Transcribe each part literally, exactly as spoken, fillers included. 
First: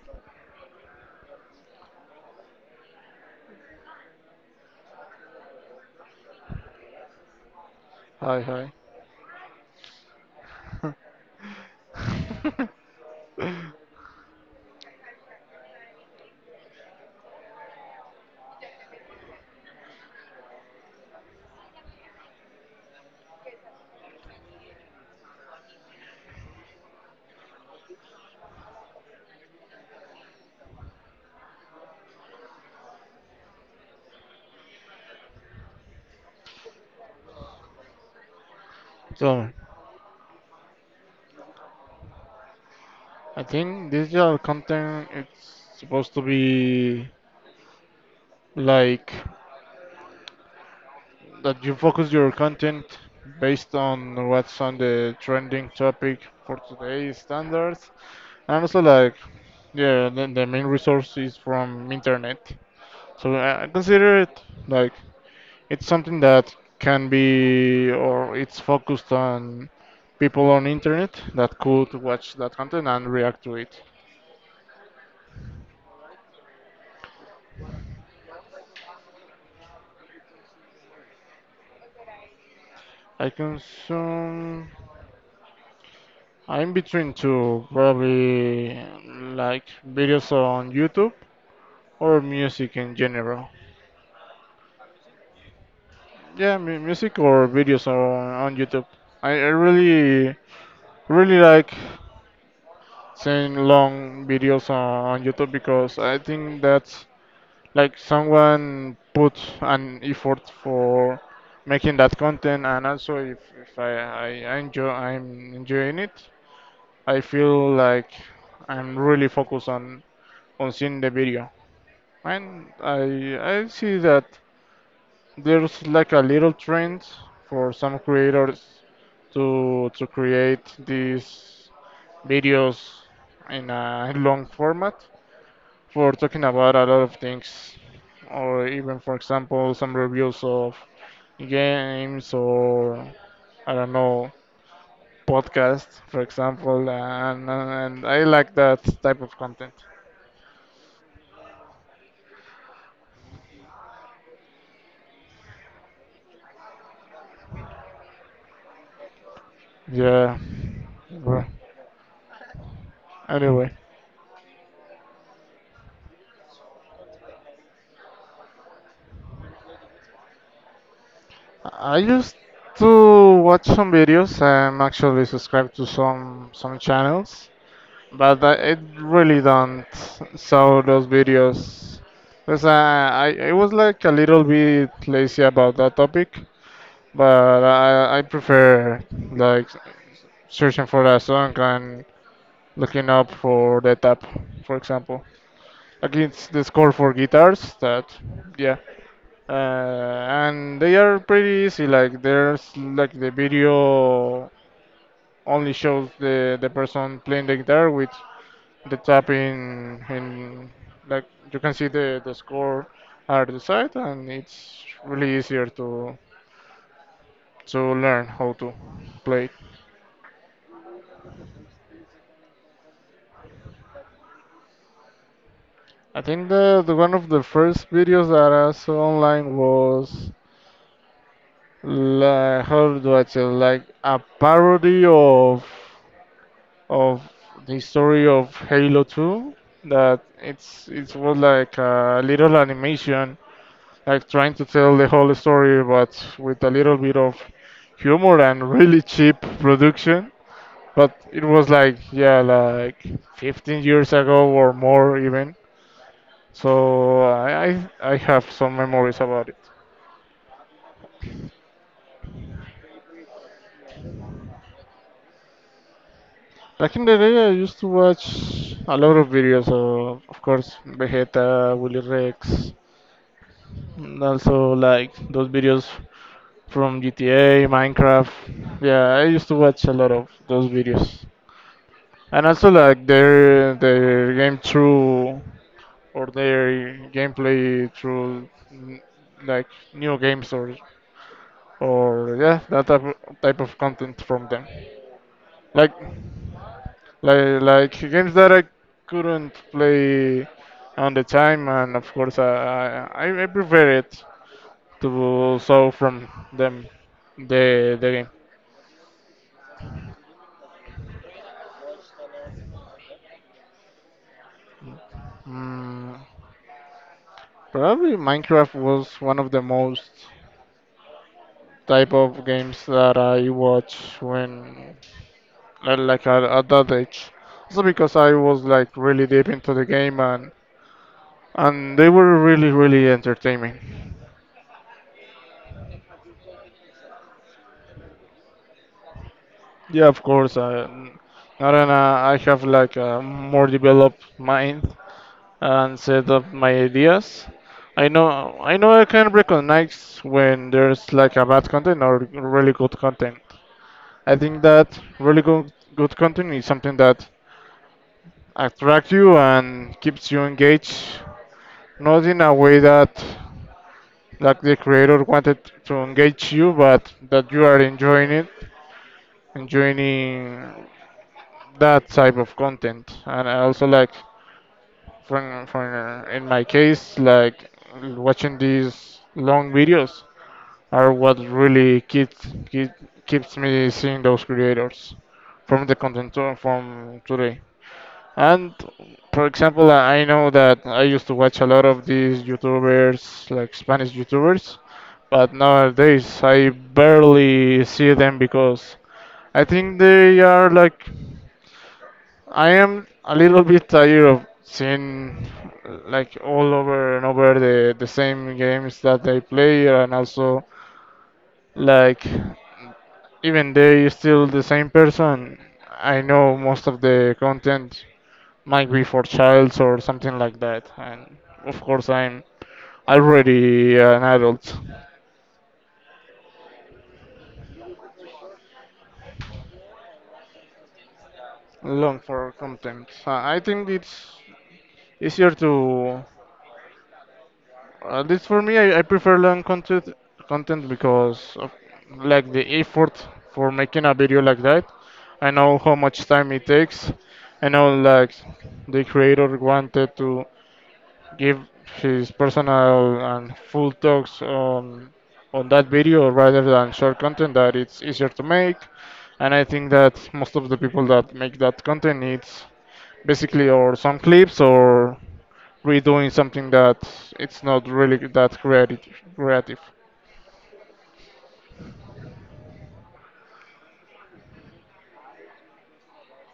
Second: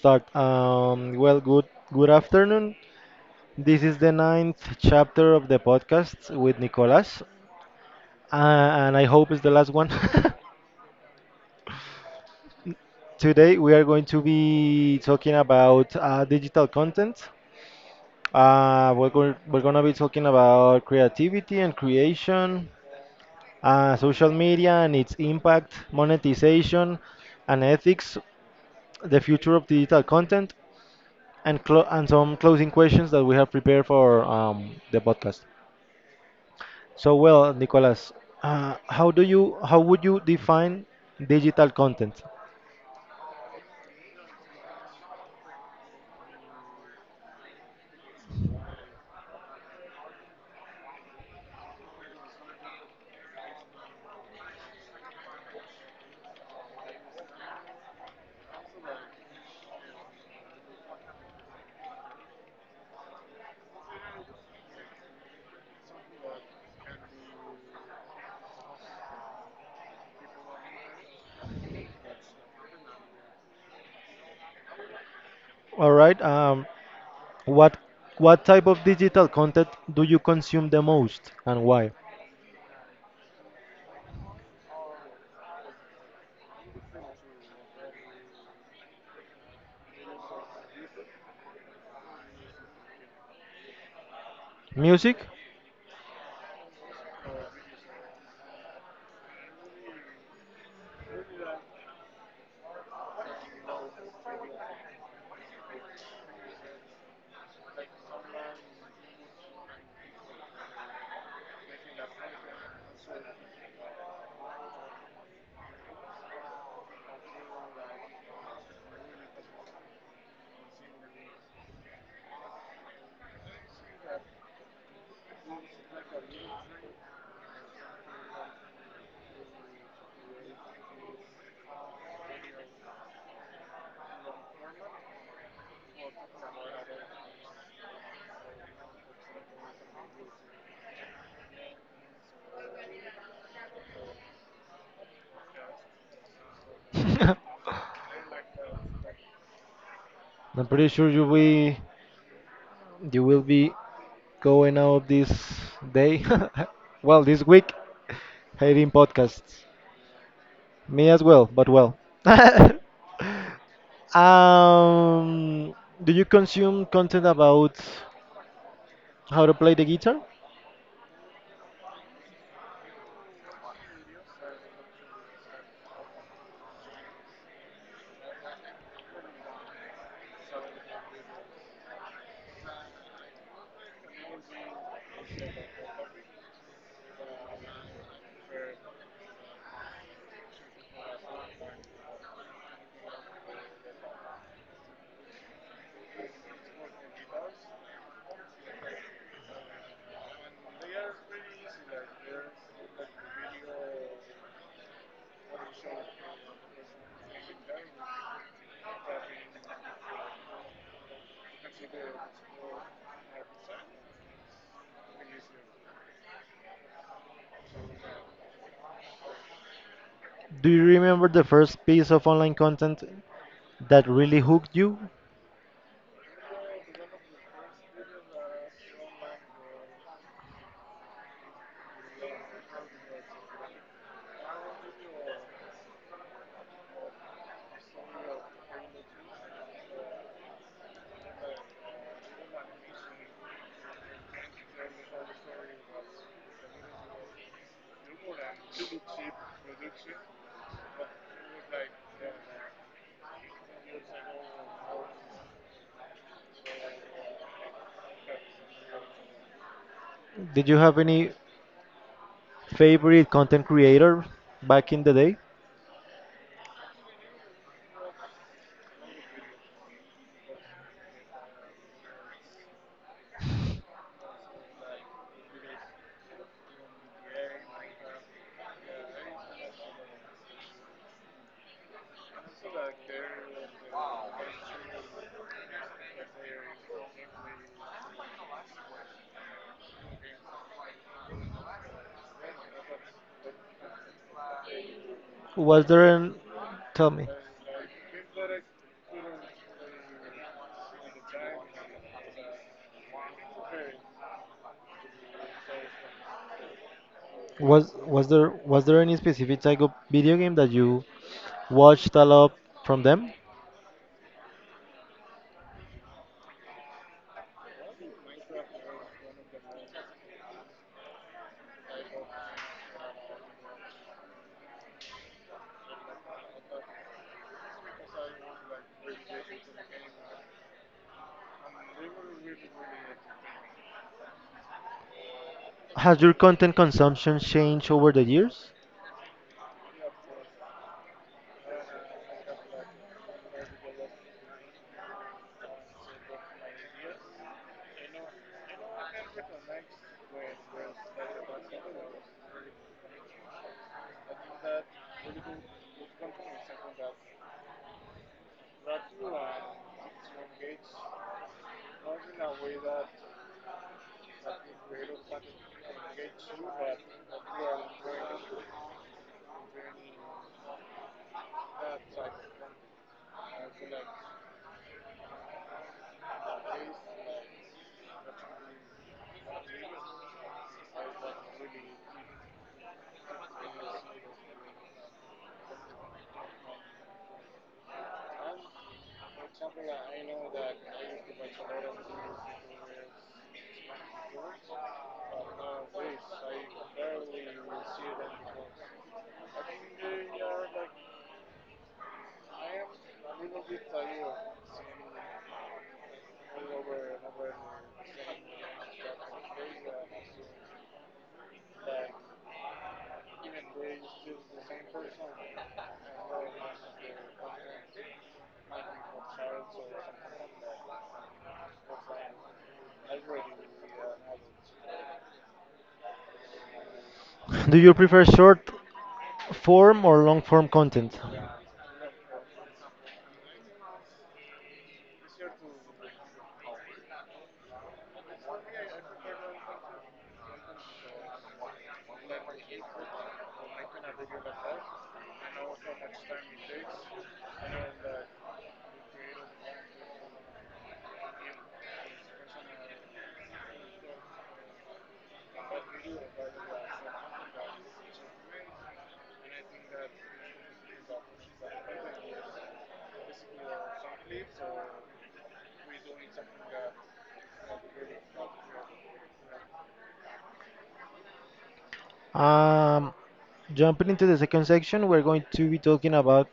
start. Um, well, good good afternoon. This is the ninth chapter of the podcast with Nicolas, uh, Hi, hi. and I hope it's the last one. Today we are going to be talking about uh, digital content. Uh, we're going we're gonna be talking about creativity and creation, uh, social media and its impact, monetization, and ethics, the future of digital content, and clo- and some closing questions that we have prepared for um, the podcast. So, well, Nicolas, uh, how do So, you how would you define digital content? I think this digital content it's supposed to be like that you focus your content based on what's on the trending topic for today's standards, and also like yeah, the, the main resource is from internet. So I I consider it like it's something that can be or it's focused on people on internet that could watch that content and react to it. All right, um, what what type of digital content do you consume the most and why? I consume. I'm between two, probably like videos on YouTube or music in general. Music? Yeah, mu- music or videos on, on YouTube. I, I really, really like seeing long videos on, on YouTube because I think that's like someone put an effort for making that content, and also if, if I, I I enjoy I'm enjoying it, I feel like I'm really focused on on seeing the video, and I I see that there's like a little trend for some creators to to create these videos in a long format for talking about a lot of things, or even for example some reviews of games or I don't know podcasts for example, and and I like that type of content. I'm pretty sure you will you will be going out this day, well, this week, hating podcasts. Yeah. Me as Well, well, but well. anyway, Um, do you consume content about how to play the guitar? I used to watch some videos. I'm actually subscribed to some some channels, but I it really don't saw those videos. Because I, I I was like a little bit lazy about that topic, but I I prefer like searching for a song and looking up for the tab, for example. Like it's the score for guitars. That yeah. Uh, and they are pretty easy. Like there's like the video only shows the the person playing the guitar with the tapping, and like you can see the the score at the side, and it's really easier to to learn how to play. It. Do you remember the first piece of online content that really hooked you? I think the, the one of the first videos that I saw online was like how do I say, like a parody of of the story of Halo two. That it's it was like a little animation, like trying to tell the whole story but with a little bit of humor and really cheap production, but it was like, yeah, like fifteen years ago or more even. So I I, I have some memories about it. Did you have any favorite content creator back in the day? Back in the day, I used to watch a lot of videos of, of course, Vegeta, Willy Rex, and also like those videos from G T A, Minecraft. Yeah, I used to watch a lot of those videos. And also like their their game through, or their gameplay through, mm, like new games, or or yeah, that type of, type of content from them. Was Like there an, tell me, like like games that I couldn't play on the time, and of course I I, I prefer it to saw from them the was the was game. there was there any specific type of video game that you watched a lot from them? Mm, probably Minecraft was one of the most type of games that I watched when uh, like at, at that age. Also because I was like really deep into the game, and and they were really really entertaining. Has your content consumption changed over the years? Yeah, of course. I, I don't know. I have like a more developed mind, and set up my ideas. I know I know I can recognize when there's like a bad content or really good content. I think that really good good content is something that attracts you and keeps you engaged, not in a way that like the creator wanted to engage you, but that you are enjoying it, enjoying that type of content. And I also like from, from uh, in my case, like watching these long videos are what really keeps keep, keeps me seeing those creators from the content to- from today. And for example, I know that I used to watch a lot of these YouTubers, like Spanish YouTubers, but nowadays I barely see them because I think they are like I am a little bit tired of seeing uh, like all over and over the, the same games that they play, and also like even they still the same person. I know most of the content might be for childs or something like that, and of course I'm already an adult. Do you prefer short form or long form content? Long for content. Uh, I think it's easier to, at least for me, I, I prefer long content content because of, like the effort for making a video like that. I know how much time it takes. I know like the creator wanted to give his personal and full talks on on that video rather than short content that it's easier to make. And I think that most of the people that make that content it's basically or some clips or redoing something that it's not really that creative. Creative. Um, Jumping into the second section, we're going to be talking about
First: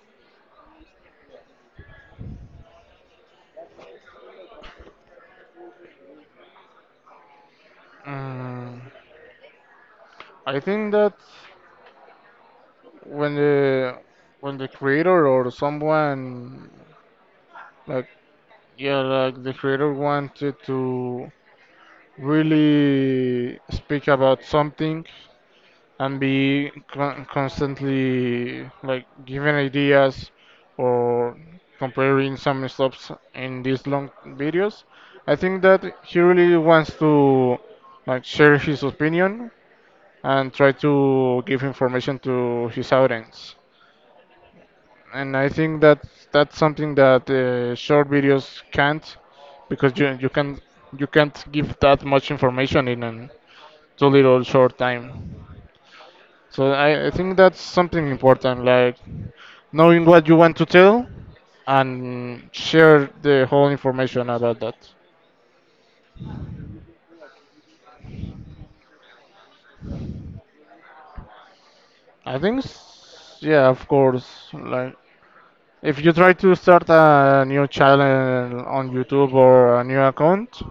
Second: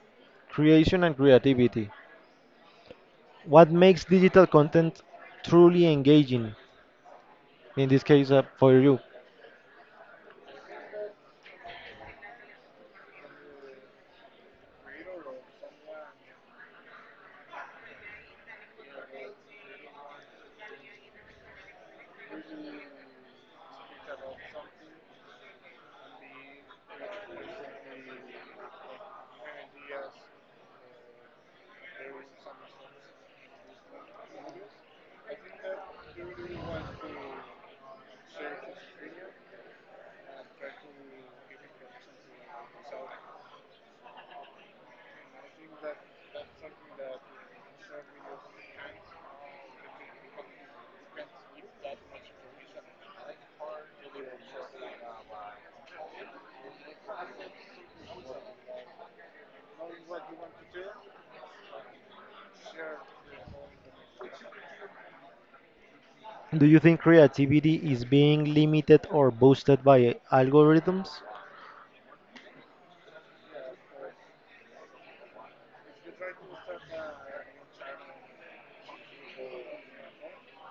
creation and creativity. What makes digital content truly engaging? In this case, uh, for Mm, you, I think that when the when the creator or someone, like yeah, like the creator wanted to really speak about something and be con- constantly like giving ideas or comparing some stops in these long videos. I think that he really wants to like share his opinion and try to give information to his audience. And I think that that's something that uh, short videos can't, because you you can you can't give that much information in a too little short time. So I, I think that's something important, like knowing what you want to tell and share the whole information about that. do you think creativity is being limited or boosted by algorithms? I think, s- yeah, of course, like if you try to start a new channel on YouTube or a new account,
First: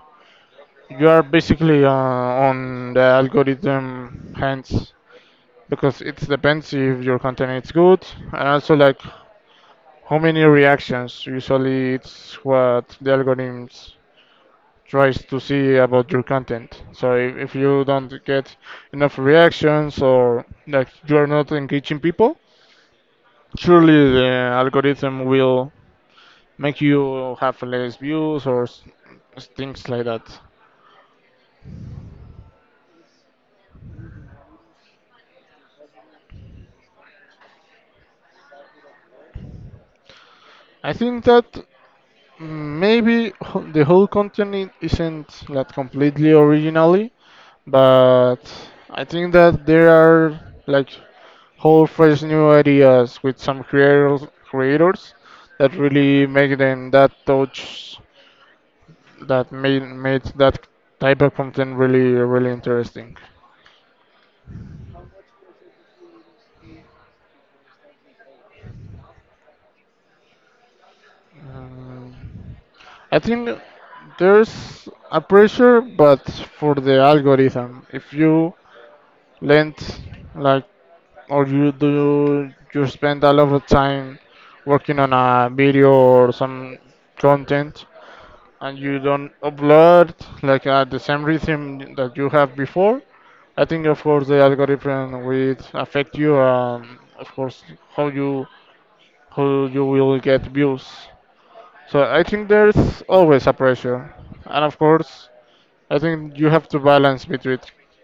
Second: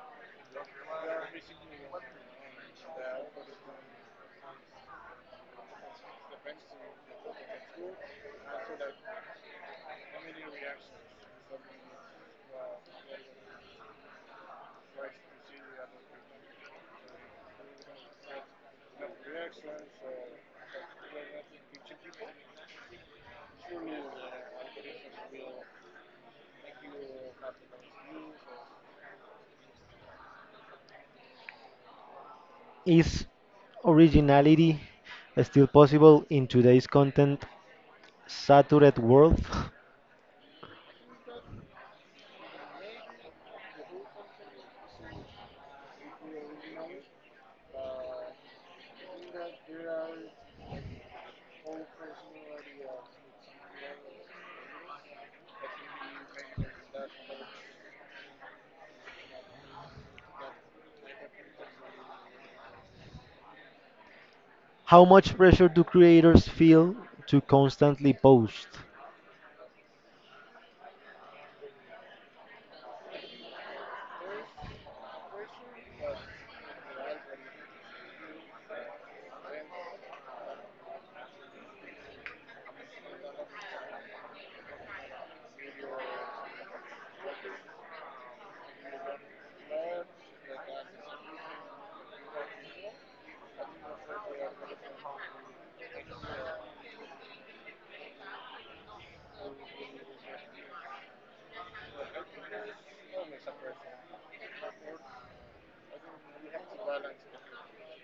you are basically uh, on the algorithm hands, because it depends if your content is good, and also like how many reactions usually it's what the algorithms tries to see about your content. So if, if you don't get enough reactions or like you are not engaging people, surely the algorithm will make you have less views or s- things like that. Is originality still possible in today's content saturated world? I think that maybe h- the whole content i- isn't that completely originally. But I think that there are, like, whole fresh new ideas with some creators creators that really make them, that touch that made made that type of content really really interesting. How much pressure do creators feel to constantly post? Um, I think there's a pressure, but for the algorithm, if you lend like or you do you spend a lot of time working on a video or some content, and you don't upload like at the same rhythm that you have before, I think of course the algorithm will affect you, and of course how you how you will get views. So I think there's always a pressure, and of course I think you have to balance between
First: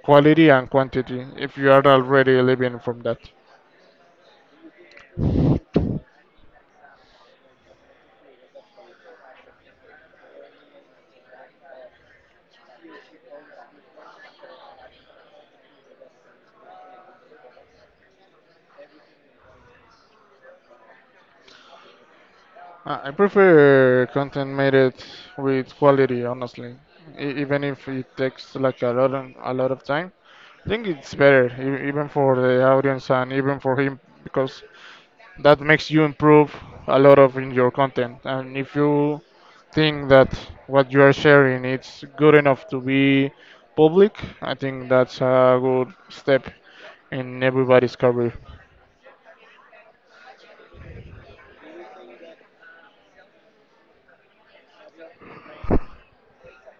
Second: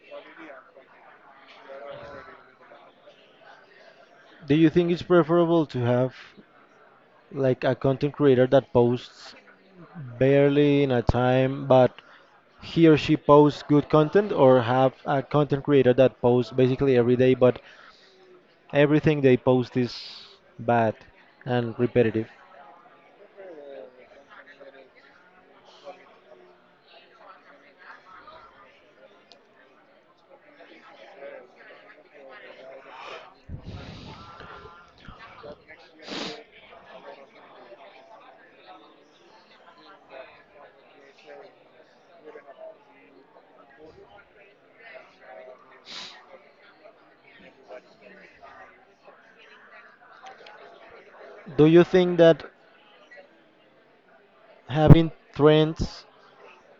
quality and quantity if you are already living from that. Do you think it's preferable to have like a content creator that posts barely in a time, but he or she posts good content, or have a content creator that posts basically every day, but everything they post is bad and repetitive. I I prefer content made it with quality, honestly. E- even if it takes like a lot of, a lot of time, I think it's better, e- even for the audience and even for him, because that makes you improve a lot of in your content. And if you think that what you are sharing it's good enough to be public, I think that's a good step in everybody's career. Do you think that having trends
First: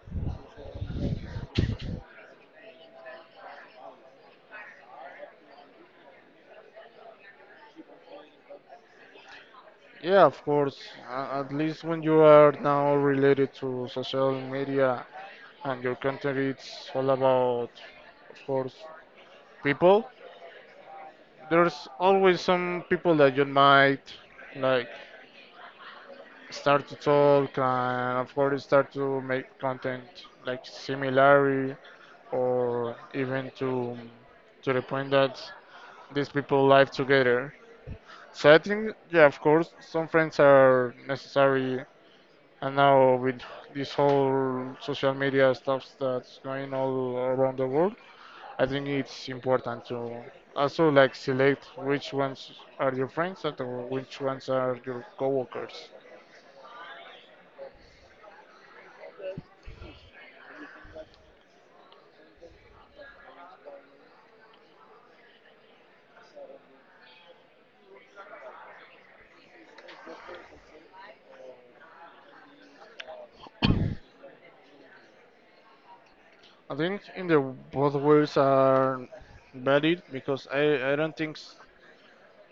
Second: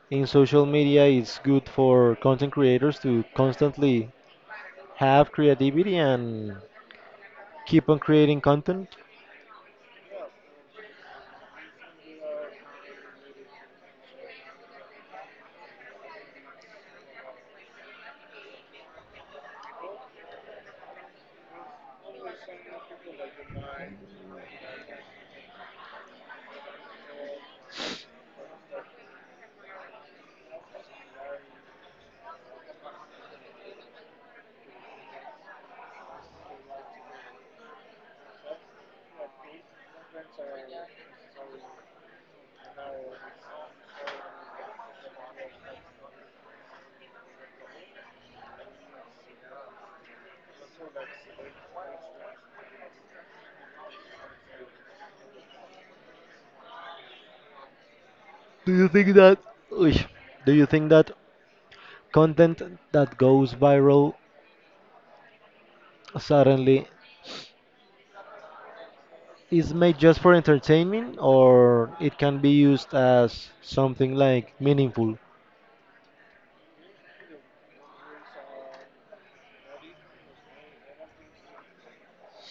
in social media is good for content creators to constantly have creativity and keep on creating content? Yeah, of course. A- At least when you are now related to social media and your content it's all about, of course, people. There's always some people that you might, like, start to talk and of course start to make content like similarity, or even to to the point that these people live together. So I think, yeah, of course, some friends are necessary. And now with this whole social media stuff that's going all around the world, I think it's important to also like select which ones are your friends, and or which ones are your coworkers. Do you think that Uy, do you think that content that goes viral, certainly, it's made just for entertainment or it can be used as something like meaningful. I think in the both ways are valid, because I, I don't think s-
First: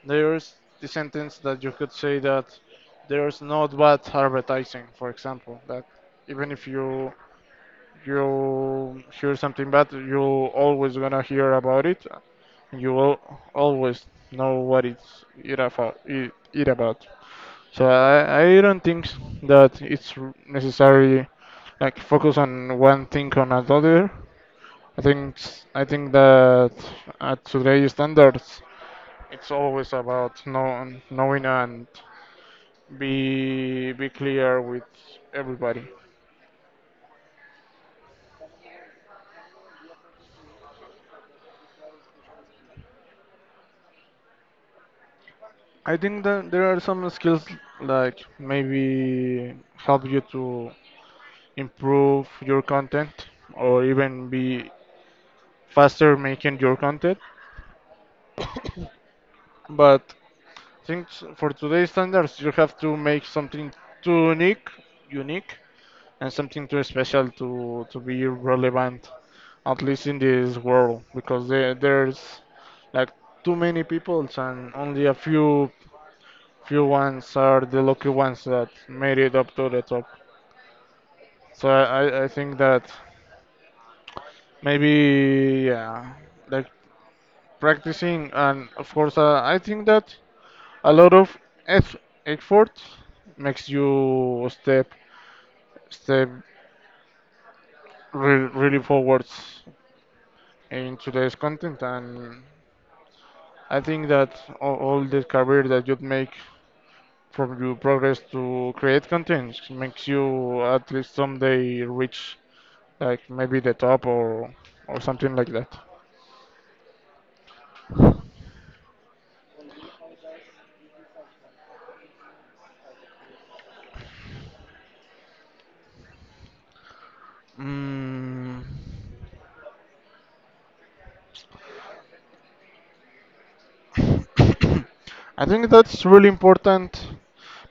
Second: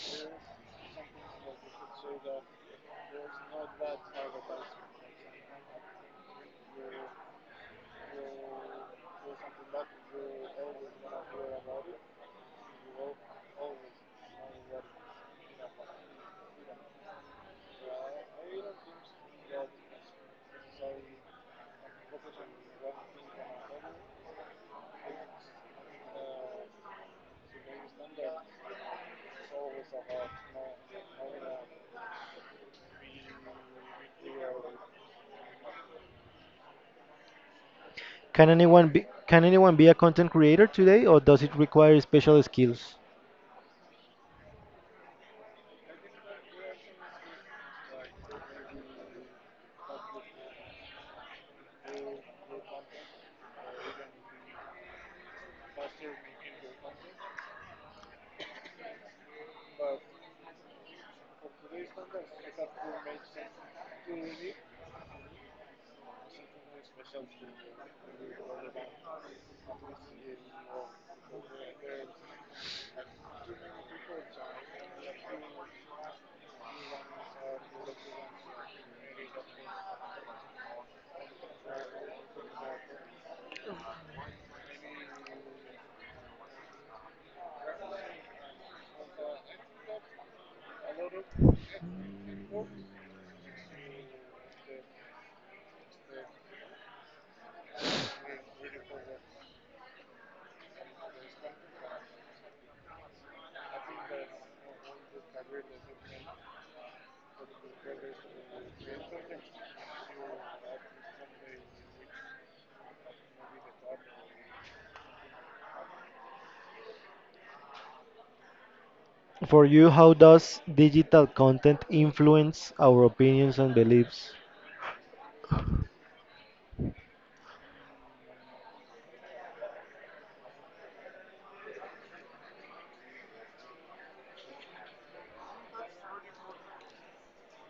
there's the sentence that you could say, that there's not bad advertising, for example, that even if you you hear something bad, you always gonna hear about it. You will always know what it's it about. It, it about. So I, I don't think that it's necessary like focus on one thing on another. I think s- I think that at today's standards, it's always about know, knowing and be be clear with everybody. Can anyone be can anyone be a content creator today or does it require special skills? I think that there are some skills like maybe help you to improve your content or even be faster making your content. But I think s- for today's standards, you have to make something too unique, unique, and something too special to to be relevant, at least in this world, because there there's like too many people, and only a few few ones are the lucky ones that made it up to the top. So I, I think that maybe yeah, like practicing, and of course uh, I think that a lot of eff- effort makes you step step re- really forwards in today's content. And I think that all, all the career that you make from your progress to create content makes you at least someday reach, like maybe the top, or or something like that. For you, how does digital content influence our opinions and beliefs? Mm. I think that's really important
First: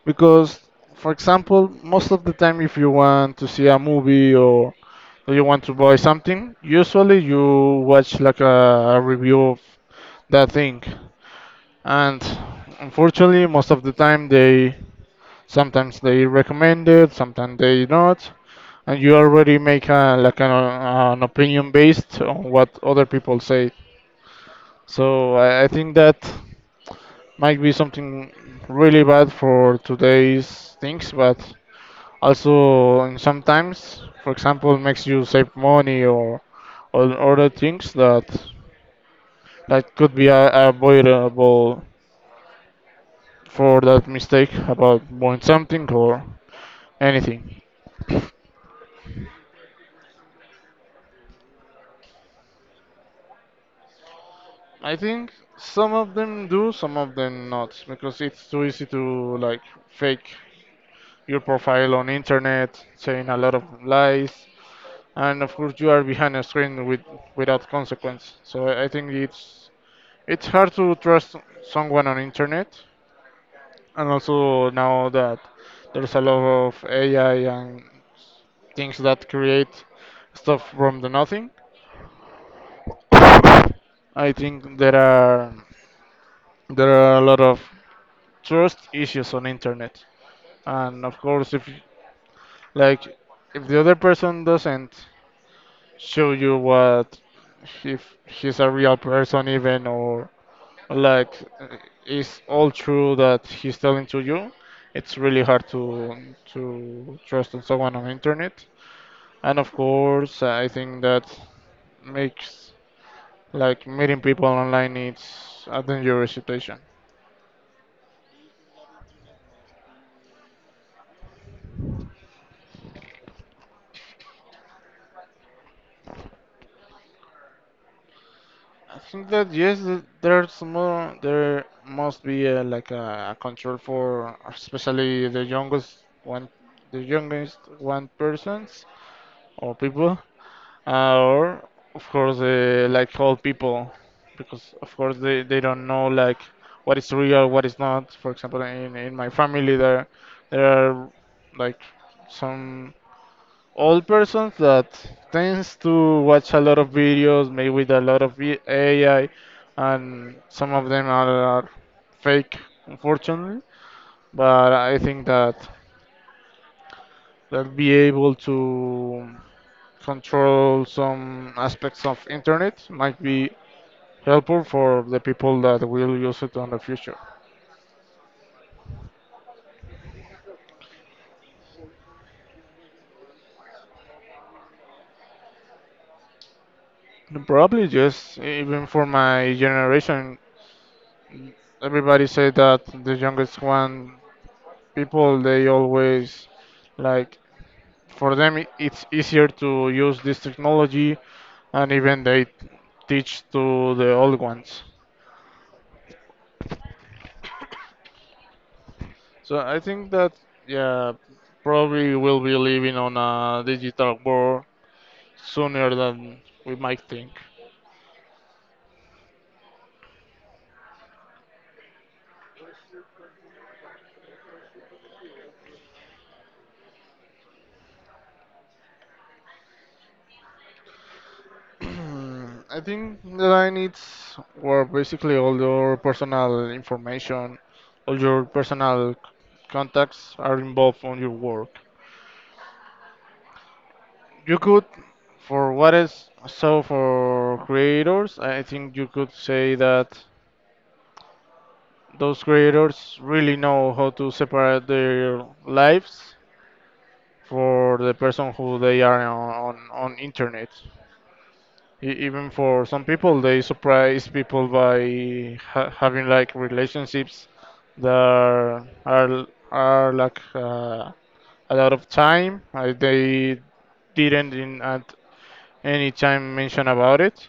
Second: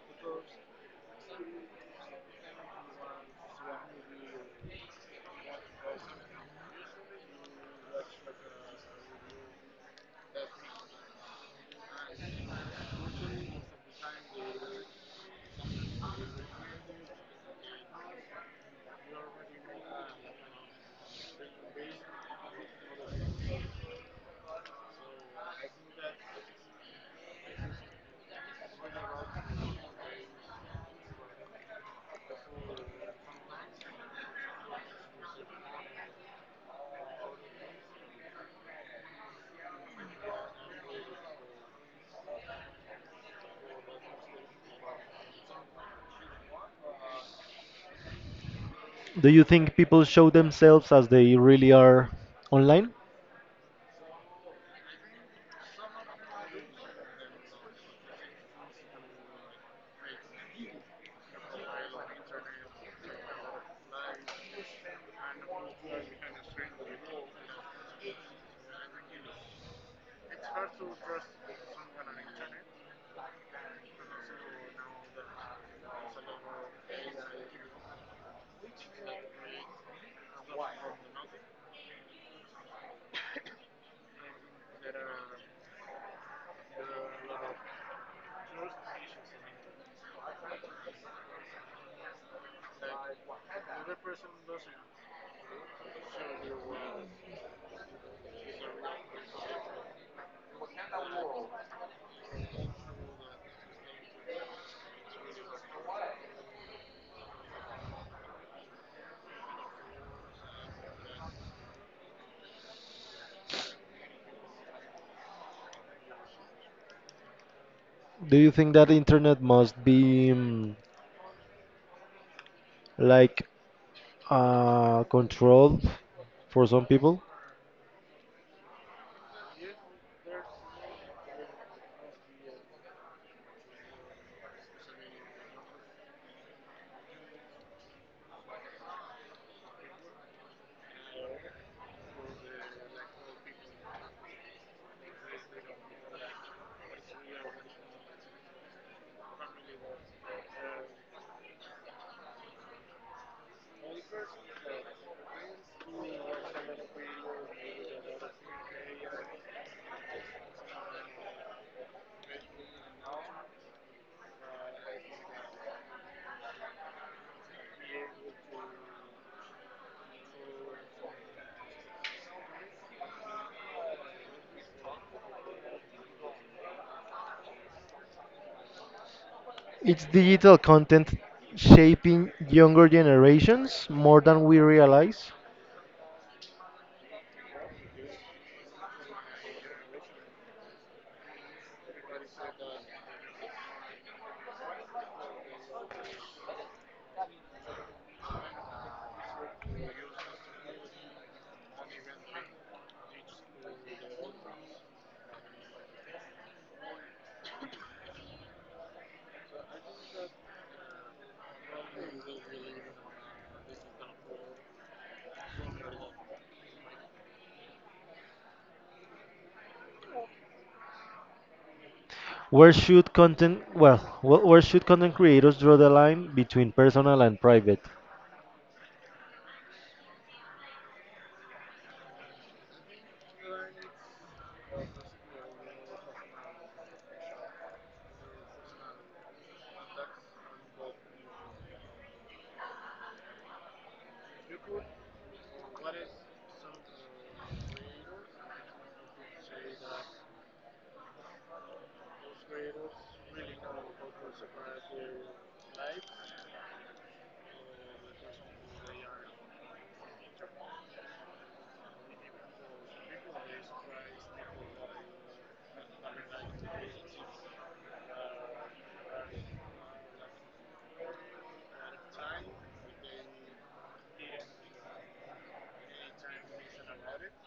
because, for example, most of the time, if you want to see a movie or you want to buy something, usually you watch like a, a review of that thing, and unfortunately, most of the time they sometimes they recommend it, sometimes they not, and you already make a, like an, an opinion based on what other people say. So I, I think that might be something really bad for today's things, but also in sometimes, for example, makes you save money or or other things that that could be a- avoidable for that mistake about buying something or anything. Do you think people show themselves as they really are online? I think some of them do, some of them not, because it's too easy to like fake your profile on internet, saying a lot of lies, and of course you are behind a screen with without consequence. So I I think it's it's hard to trust someone on internet, and also now that there's a lot of A I and things that create stuff from the nothing. I think there are there are a lot of trust issues on internet, and of course if y- like if the other person doesn't show you what if he's a real person even or like uh, is all true that he's telling to you it's really hard to to trust on someone on internet and of course I think that makes like meeting people online it's a dangerous situation. Do you think that internet must be mm, like uh, controlled for some people? I think that yes, th- there's more there must be a, like a control for especially the youngest one the youngest one persons or people, Uh, or of course uh, like old people, because of course they, they don't know like what is real what is not. For example, in, in my family there there are like some old persons that tends to watch a lot of videos made with a lot of vi- A I and some of them are, are fake unfortunately, but I think that they'll be able to control some aspects of internet might be helpful for the people that will use it on the future. It's digital content shaping younger generations more than we realize. Probably yes, even for my generation, everybody say that the youngest one people they always like for them i- it's easier to use this technology, and even they teach to the old ones. So I think that yeah, probably we'll be living on a digital world sooner than we might think. Where should content well, wh- where should content creators draw the line between personal and private? I think the line needs where basically all your personal information, all your personal contacts are involved on your work. You could, for what is so for creators, I think you could say that those creators really know how to separate their lives for the person who they are on on, on internet. E- even for some people, they surprise people by ha having like relationships that are are, are like uh, a lot of time. Uh, they didn't in at any time mention about it,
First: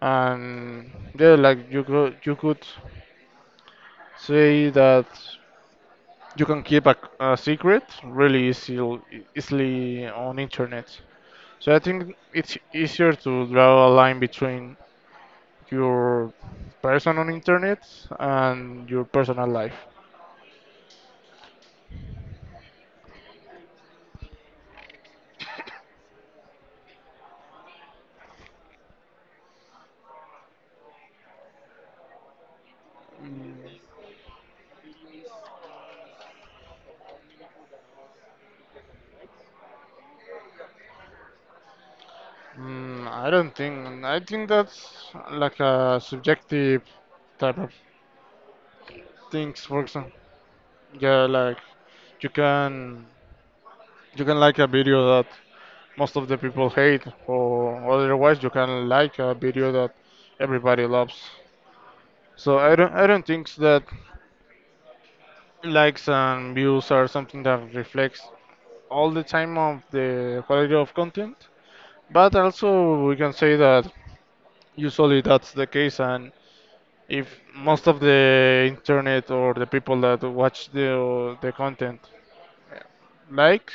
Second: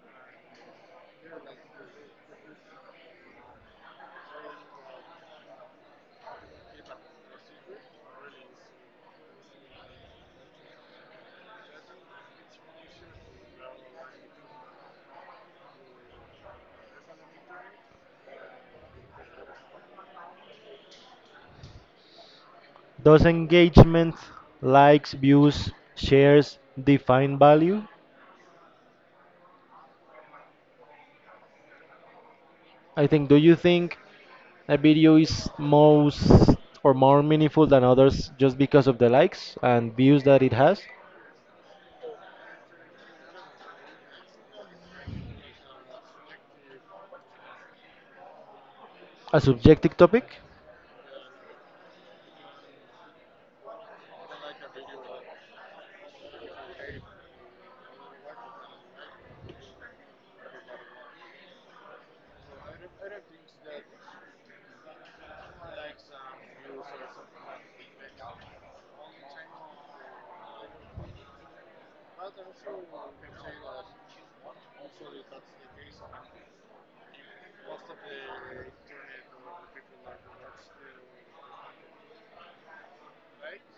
and yeah, like you could you could say that you can keep a, a secret really easy, easily on internet. So I think it's easier to draw a line between your person on internet and your personal life. Does engagement, likes, views, shares define value? I think Do you think a video is most or more meaningful than others just because of the likes and views that it has? Mm, I don't think. I think that's like a subjective type of A things. For subjective example, topic? yeah, like you can you can like a video that most of the people hate, or otherwise you can like a video that everybody loves. So I don't I don't think that likes and views are something that reflects all the time of the quality of content. But also, we can say that usually that's the case, and if most of the internet or the people that watch the the content like,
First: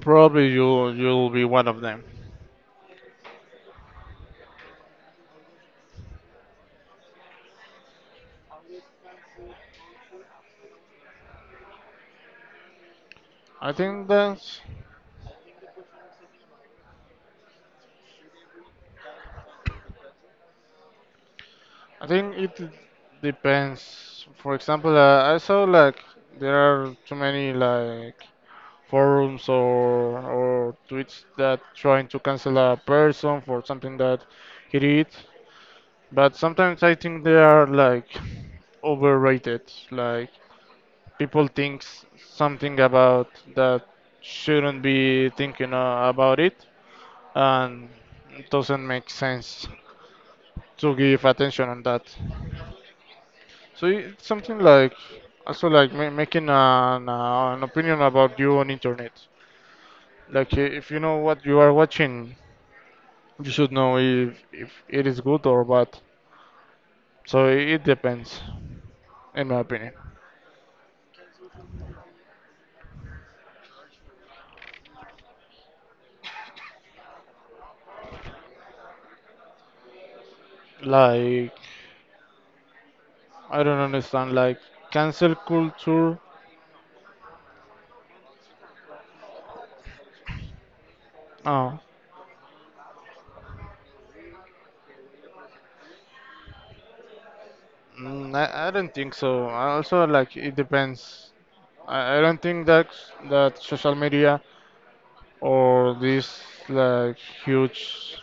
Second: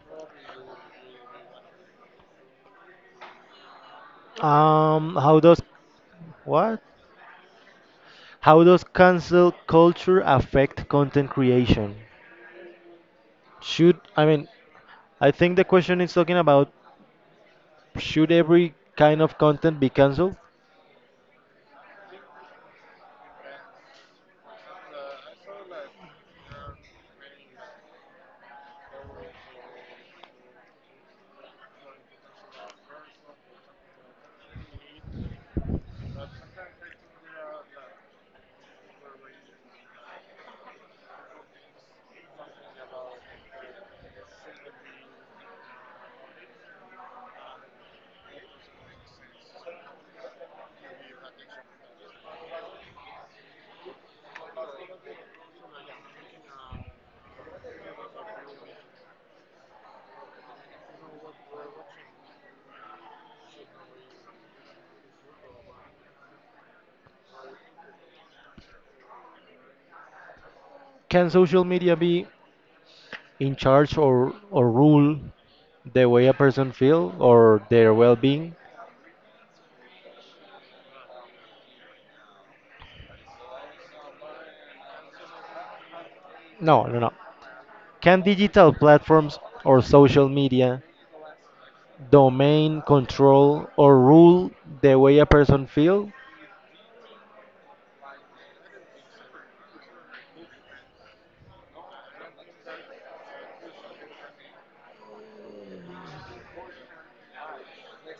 probably you you'll be one of them. Um how does what? How does cancel culture affect content creation? I Should think I mean that's I think the question is talking about should every kind of content be canceled? I think it depends. For example, uh, I saw like there are too many like forums or or tweets that trying to cancel a person for something that he did. But sometimes I think they are like overrated. Like people think s- something about that shouldn't be thinking uh, about it, and it doesn't make sense to give attention on that. So it's something like also like ma- making an uh, an opinion about you on internet. Like i- if you know what you are watching, you should know if if it is good or bad. So it depends, in my opinion. Can social media be in charge or, or rule the way a person feel or their well-being? Like I don't understand. Like cancel culture? No, no, no. Can digital platforms or social media Oh, domain control or rule the way a person feel? mm, I, I don't think so. I. Also, like it depends. I, I don't think that that social media or these like huge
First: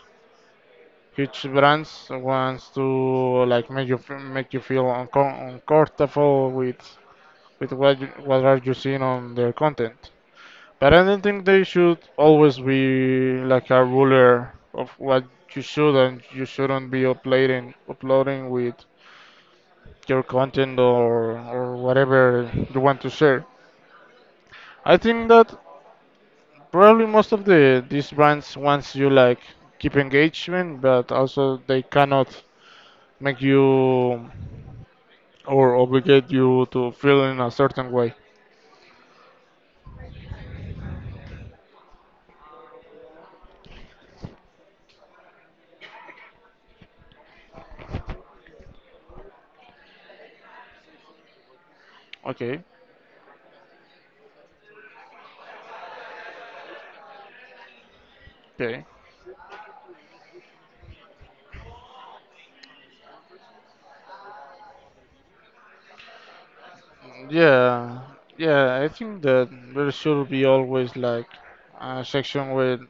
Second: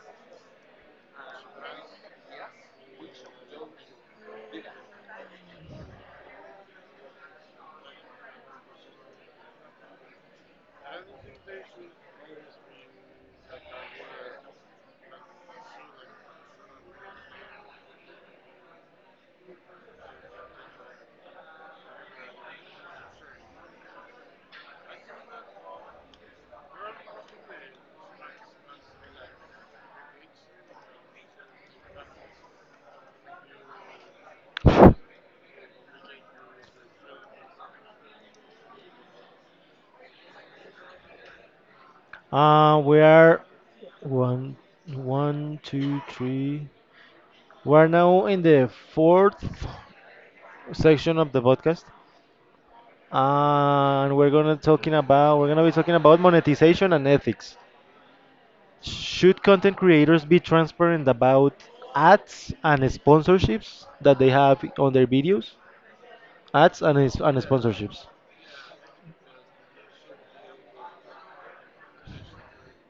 huge brands wants to like make you f- make you feel uncom uncomfortable with with what you, what are you seeing on their content. But I don't think they should always be like a ruler of what you should and you shouldn't be uploading uploading with your content or or whatever you want to share. I think that probably most of the these brands wants you like keep engagement, but also they cannot make you or obligate you to feel in a certain way. Uh, we are one, one, two, three. We're now in the fourth section of the podcast, Okay, and we're gonna talking about we're gonna be talking about monetization and ethics. okay. Should content creators be transparent about ads and sponsorships that they have on their videos? Ads and is- and Yeah, sponsorships. yeah, I think that there should be always like a section where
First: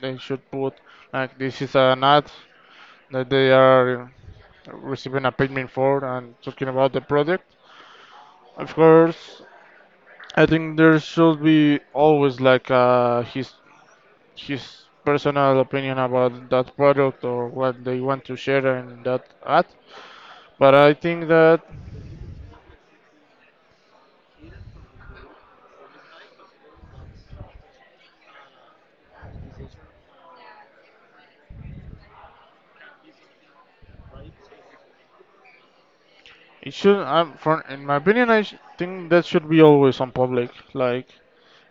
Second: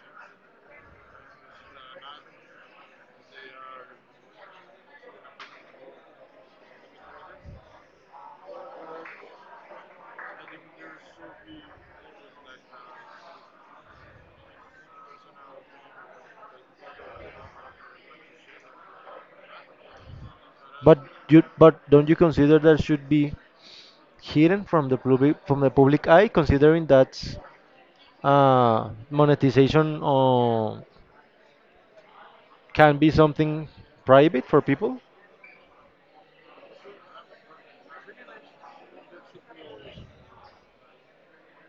they should put like this is an ad that they are receiving a payment for and talking about the product. Of course, I think there should be always like uh, his his personal opinion about that product or what they want to share in that ad. But I But think you that but don't you consider that should be hidden from the public from the public eye, considering that uh, monetization uh, can be something private for people? it should, um, for in my opinion, I sh- think that should be always on public. Like,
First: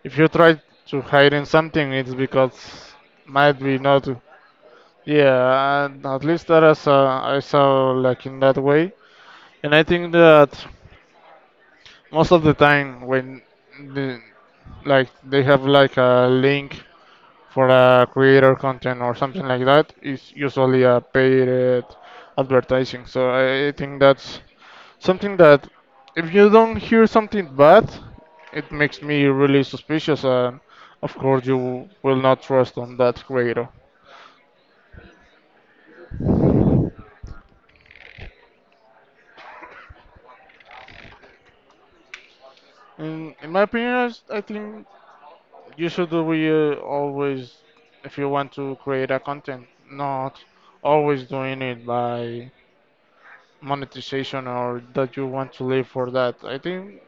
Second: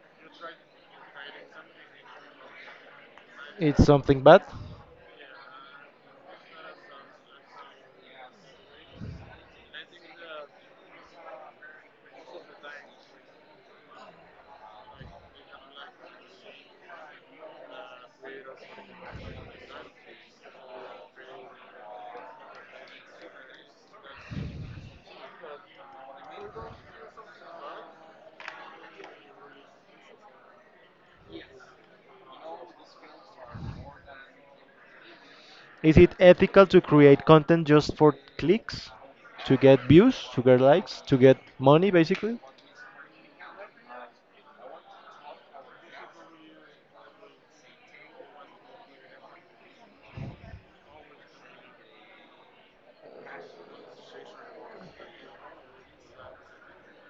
if you try to hide in something, it's because might be It's not. something bad. Yeah, and at least that is, uh, I saw like in that way, and I think that most of the time when the, like they have like a link for a creator content or something like that, it's usually a paid advertising. So I think that's something that, if you don't hear something bad, it makes me really suspicious, and of course, you will not trust on that creator. Is it ethical to create content just for clicks, to get views, to get likes, to get money, basically? In, in my opinion, I s- I think you should be uh, always, if you want to create a content, not always doing it by monetization or that you want to live for that. I think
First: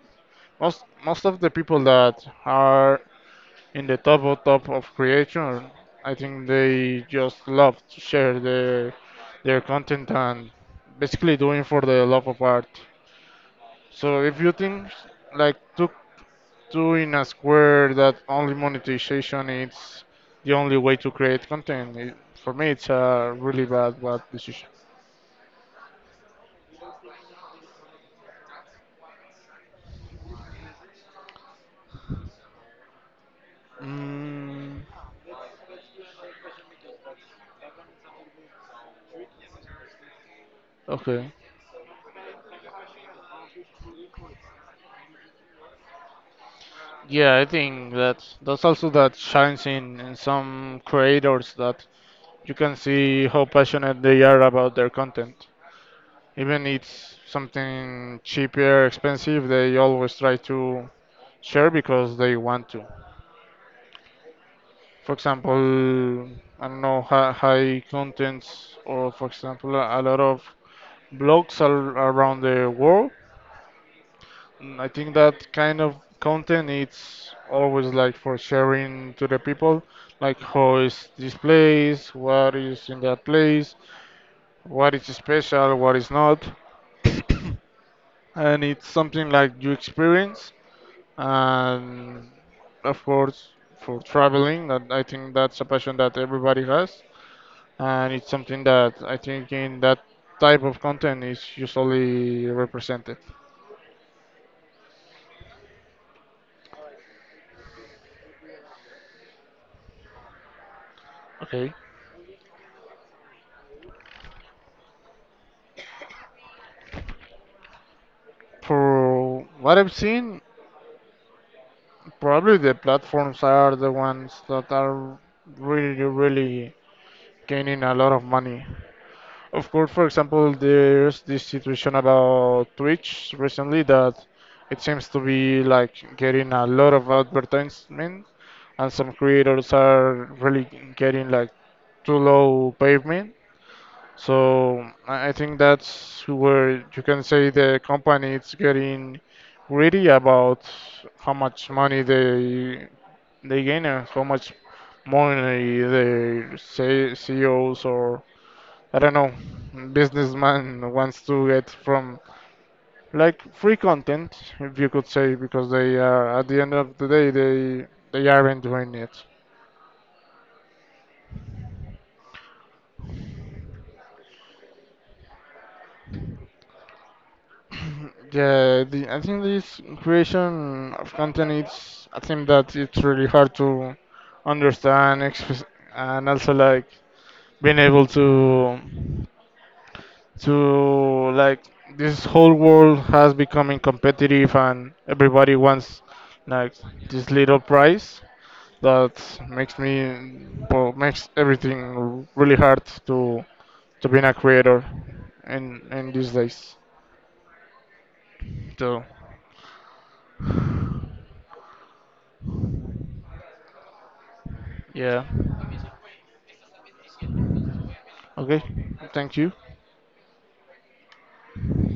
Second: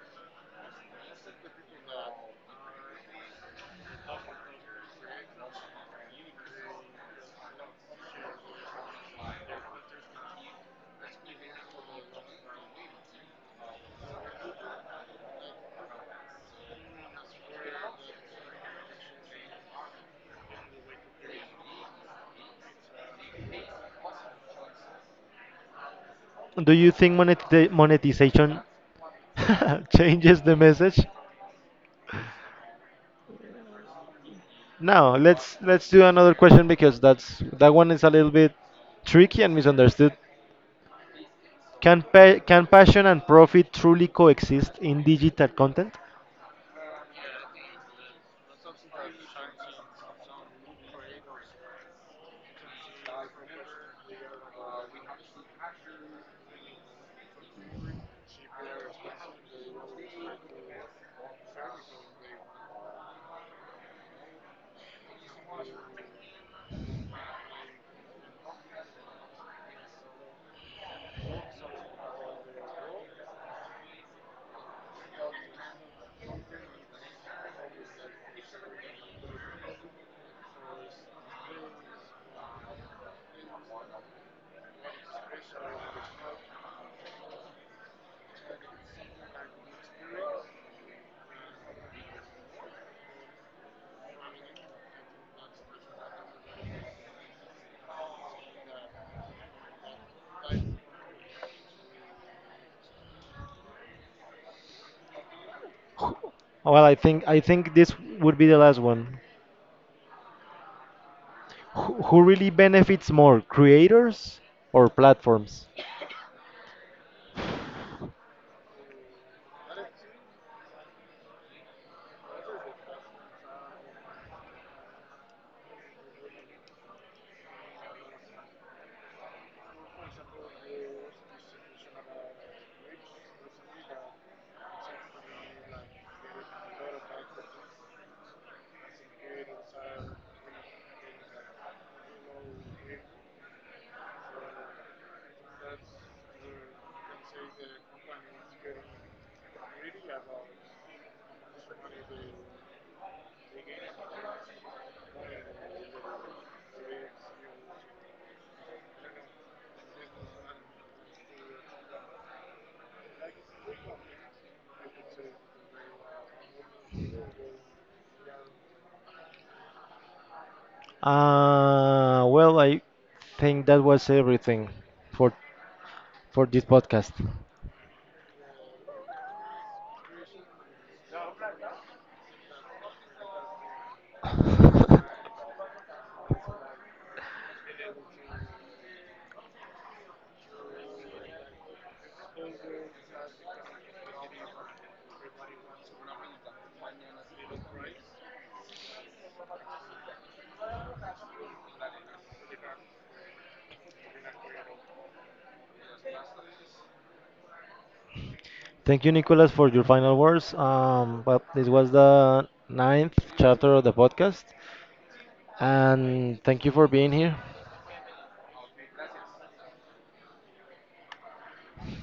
most most of the people that are in the top of top of creation. I think they just love to share their their content and basically doing for the love of art. So if you think like to doing a square that only monetization is the only way to create content, it, for me it's a really bad bad decision. Do you think monetiza- monetization changes the message? Mm, Now, let's let's do another question because that's that one is a little bit tricky and misunderstood. okay. Can pa- can passion and profit truly coexist in digital content? Yeah, I think that that's also that shines in in some creators that you can see how passionate they are about their content. Even it's something cheaper, expensive, they always try to share because they want to. For example, I don't know, hi- high contents, or for example, a lot of blogs are around the world. Mm, I think that kind of content it's always like for sharing to the people, like how is this place, what is in that place, what is special, what is not, and it's something like you experience. And of course, for traveling, that I think that's a passion that everybody has, and it's something that I think in that type of content is usually represented. Wh- Well, I think I think this would be the last one. Okay. Who who really benefits more, creators or platforms? For what I've seen, probably the platforms are the ones that are really, really gaining a lot of money. Of course, for example, there's this situation about Twitch recently that it seems to be like getting a lot of advertisement, and some creators are really getting like too low payment. So I I think that's where you can say the company is getting greedy about how much money they they gain and how much money their C- CEOs or I don't know, businessman wants to get from like free content, if you could say, because they are at the end of the day they they aren't doing it. Uh, well, I think that was everything for for this podcast. Yeah, the, I think this creation of content it's I think that it's really hard to understand express, and also like being able to to like this whole world has becoming competitive and everybody wants like this little prize that makes me well makes everything really hard to to being a creator in in these days. So Thank you, Nicholas, for your final words. Um, but this was the ninth chapter of the podcast, yeah. and thank you for being here. Okay. Thank you.